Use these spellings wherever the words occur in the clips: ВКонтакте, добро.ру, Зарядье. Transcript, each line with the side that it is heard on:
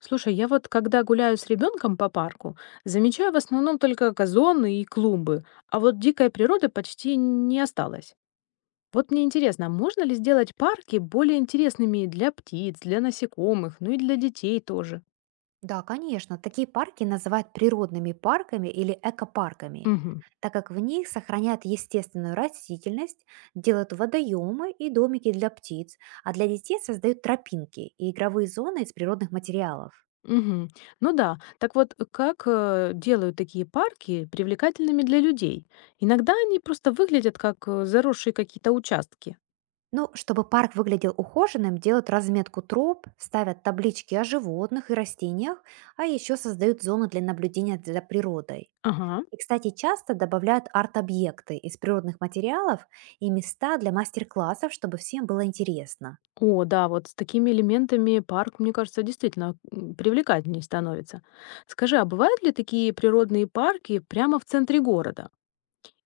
left: Слушай, я вот когда гуляю с ребенком по парку, замечаю в основном только газоны и клумбы, а вот дикой природы почти не осталось. Вот мне интересно, а можно ли сделать парки более интересными и для птиц, для насекомых, ну и для детей тоже?
right: Да, конечно. Такие парки называют природными парками или экопарками,
left: Угу.
right: так как в них сохраняют естественную растительность, делают водоемы и домики для птиц, а для детей создают тропинки и игровые зоны из природных материалов.
left: Угу. Ну да, так вот, как делают такие парки привлекательными для людей? Иногда они просто выглядят как заросшие какие-то участки.
right: Ну, чтобы парк выглядел ухоженным, делают разметку троп, ставят таблички о животных и растениях, а еще создают зоны для наблюдения за природой.
left: Ага.
right: И, кстати, часто добавляют арт-объекты из природных материалов и места для мастер-классов, чтобы всем было интересно.
left: О да, вот с такими элементами парк, мне кажется, действительно привлекательнее становится. Скажи, а бывают ли такие природные парки прямо в центре города?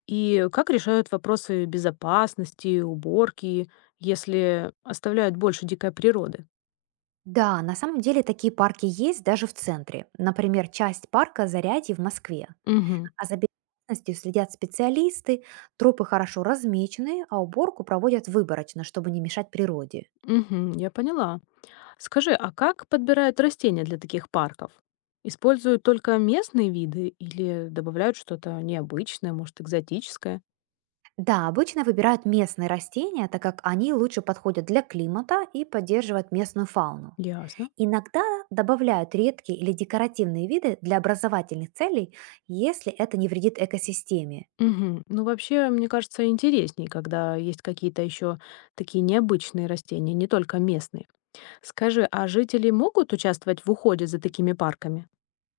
left: И как решают вопросы безопасности, уборки, если оставляют больше дикой природы?
right: Да, на самом деле такие парки есть даже в центре. Например, часть парка Зарядье в Москве.
left: Угу,
right: А за безопасностью следят специалисты, тропы хорошо размечены, а уборку проводят выборочно, чтобы не мешать природе.
left: угу, я поняла. Скажи, а как подбирают растения для таких парков? Используют только местные виды или добавляют что-то необычное, может, экзотическое?
right: Да, обычно выбирают местные растения, так как они лучше подходят для климата и поддерживают местную фауну.
left: Ясно.
right: Иногда добавляют редкие или декоративные виды для образовательных целей, если это не вредит экосистеме.
left: Мгм. Ну, вообще, мне кажется, интересней, когда есть какие-то еще такие необычные растения, не только местные. Скажи, а жители могут участвовать в уходе за такими парками?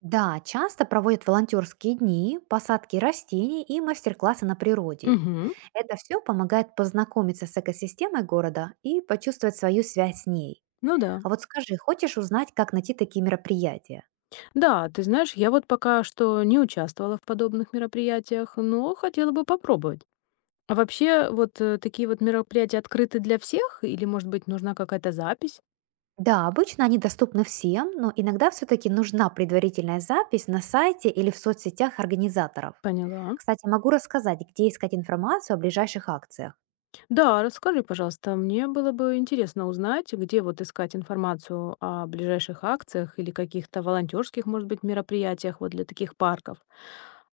right: Да, часто проводят волонтерские дни, посадки растений и мастер-классы на природе.
left: Угу.
right: Это все помогает познакомиться с экосистемой города и почувствовать свою связь с ней.
left: Ну да.
right: А вот скажи, хочешь узнать, как найти такие мероприятия?
left: Да, ты знаешь, я вот пока что не участвовала в подобных мероприятиях, но хотела бы попробовать. А вообще, вот такие вот мероприятия открыты для всех? Или, может быть, нужна какая-то запись?
right: Да, обычно они доступны всем, но иногда все-таки нужна предварительная запись на сайте или в соцсетях организаторов.
left: Поняла.
right: Кстати, могу рассказать, где искать информацию о ближайших акциях.
left: Да, расскажи, пожалуйста, мне было бы интересно узнать, где вот искать информацию о ближайших акциях или каких-то волонтерских, может быть, мероприятиях вот для таких парков.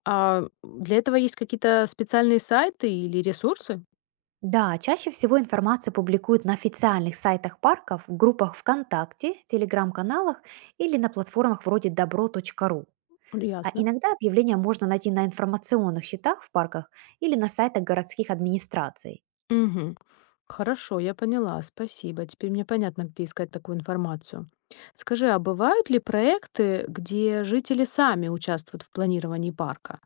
left: А для этого есть какие-то специальные сайты или ресурсы?
right: Да, чаще всего информацию публикуют на официальных сайтах парков, в группах ВКонтакте, телеграм-каналах или на платформах вроде добро.ру. А
left: Ясно.
right: иногда объявления можно найти на информационных счетах в парках или на сайтах городских администраций.
left: Мгм. Хорошо, я поняла, спасибо. Теперь мне понятно, где искать такую информацию. Скажи, а бывают ли проекты, где жители сами участвуют в планировании парка?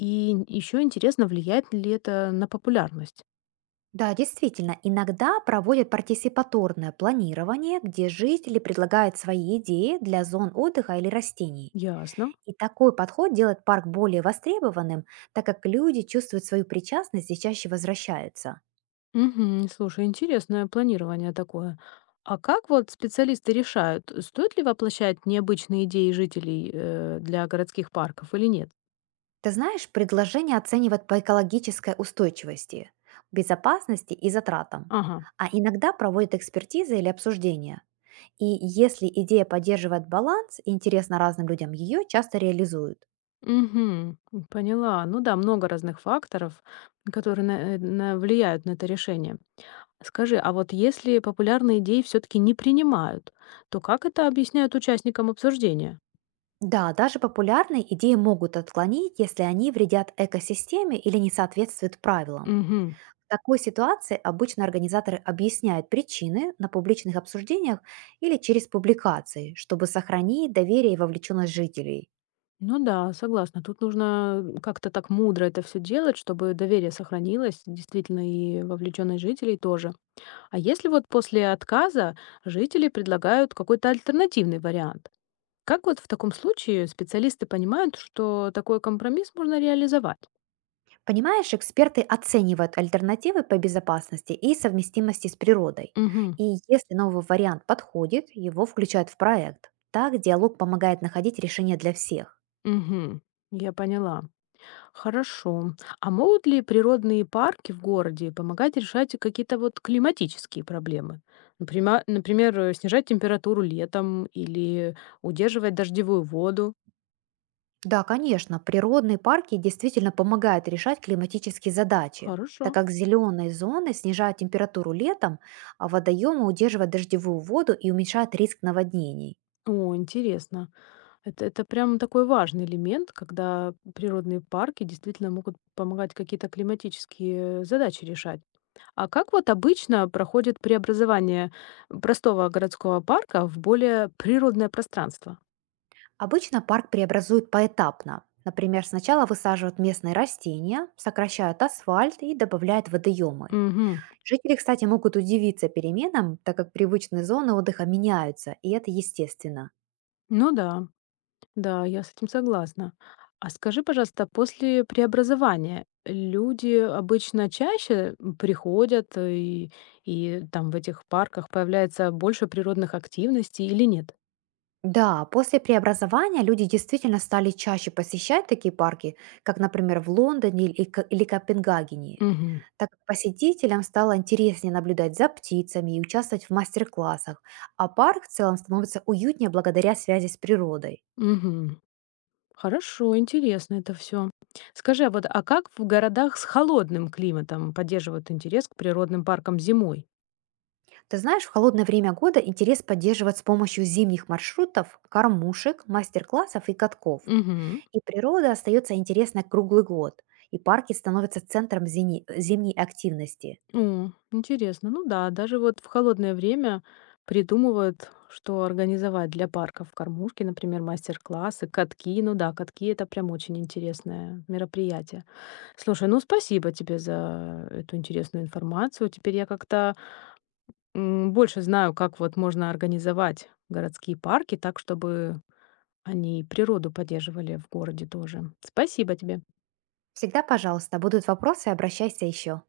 left: И еще интересно, влияет ли это на популярность?
right: Да, действительно, иногда проводят партисипаторное планирование, где жители предлагают свои идеи для зон отдыха или растений.
left: Ясно.
right: И такой подход делает парк более востребованным, так как люди чувствуют свою причастность и чаще возвращаются.
left: Мгм. Слушай, интересное планирование такое. А как вот специалисты решают, стоит ли воплощать необычные идеи жителей для городских парков или нет?
right: Ты знаешь, предложения оценивают по экологической устойчивости, безопасности и затратам.
left: Ага.
right: А иногда проводят экспертизы или обсуждения. И если идея поддерживает баланс и интересна разным людям, ее часто реализуют.
left: Мгм. Поняла. Ну да, много разных факторов, которые влияют на это решение. Скажи, а вот если популярные идеи все-таки не принимают, то как это объясняют участникам обсуждения?
right: Да, даже популярные идеи могут отклонить, если они вредят экосистеме или не соответствуют правилам.
left: Угу.
right: В такой ситуации обычно организаторы объясняют причины на публичных обсуждениях или через публикации, чтобы сохранить доверие и вовлеченность жителей.
left: Ну да, согласна. Тут нужно как-то так мудро это все делать, чтобы доверие сохранилось, действительно, и вовлеченность жителей тоже. А если вот после отказа жители предлагают какой-то альтернативный вариант? Как вот в таком случае специалисты понимают, что такой компромисс можно реализовать?
right: Понимаешь, эксперты оценивают альтернативы по безопасности и совместимости с природой.
left: Угу,
right: И если новый вариант подходит, его включают в проект. Так диалог помогает находить решение для всех.
left: угу, я поняла. Хорошо. А могут ли природные парки в городе помогать решать какие-то вот климатические проблемы? Например, снижать температуру летом или удерживать дождевую воду?
right: Да, конечно, природные парки действительно помогают решать климатические задачи, так
left: Хорошо.
right: как зеленые зоны снижают температуру летом, а водоемы удерживают дождевую воду и уменьшают риск наводнений.
left: О, интересно. Это прям такой важный элемент, когда природные парки действительно могут помогать какие-то климатические задачи решать. А как вот обычно проходит преобразование простого городского парка в более природное пространство?
right: Обычно парк преобразуют поэтапно. Например, сначала высаживают местные растения, сокращают асфальт и добавляют водоемы.
left: Угу.
right: Жители, кстати, могут удивиться переменам, так как привычные зоны отдыха меняются, и это естественно.
left: Ну да, да, я с этим согласна. А скажи, пожалуйста, после преобразования люди обычно чаще приходят и там в этих парках появляется больше природных активностей или нет?
right: Да, после преобразования люди действительно стали чаще посещать такие парки, как, например, в Лондоне или, или Копенгагене,
left: Мгм.
right: так как посетителям стало интереснее наблюдать за птицами и участвовать в мастер-классах, а парк в целом становится уютнее благодаря связи с природой.
left: Мгм. Хорошо, интересно это все. Скажи, а вот а как в городах с холодным климатом поддерживают интерес к природным паркам зимой?
right: Ты знаешь, в холодное время года интерес поддерживать с помощью зимних маршрутов, кормушек, мастер-классов и катков.
left: Мгм.
right: И природа остается интересной круглый год, и парки становятся центром зимней активности.
left: О, интересно. Ну да, даже вот в холодное время придумывают, что организовать для парков. Кормушки, например, мастер-классы, катки. Ну да, катки— это прям очень интересное мероприятие. Слушай, ну спасибо тебе за эту интересную информацию. Теперь я как-то больше знаю, как вот можно организовать городские парки так, чтобы они природу поддерживали в городе тоже. Спасибо тебе.
right: Всегда, пожалуйста, будут вопросы, обращайся еще.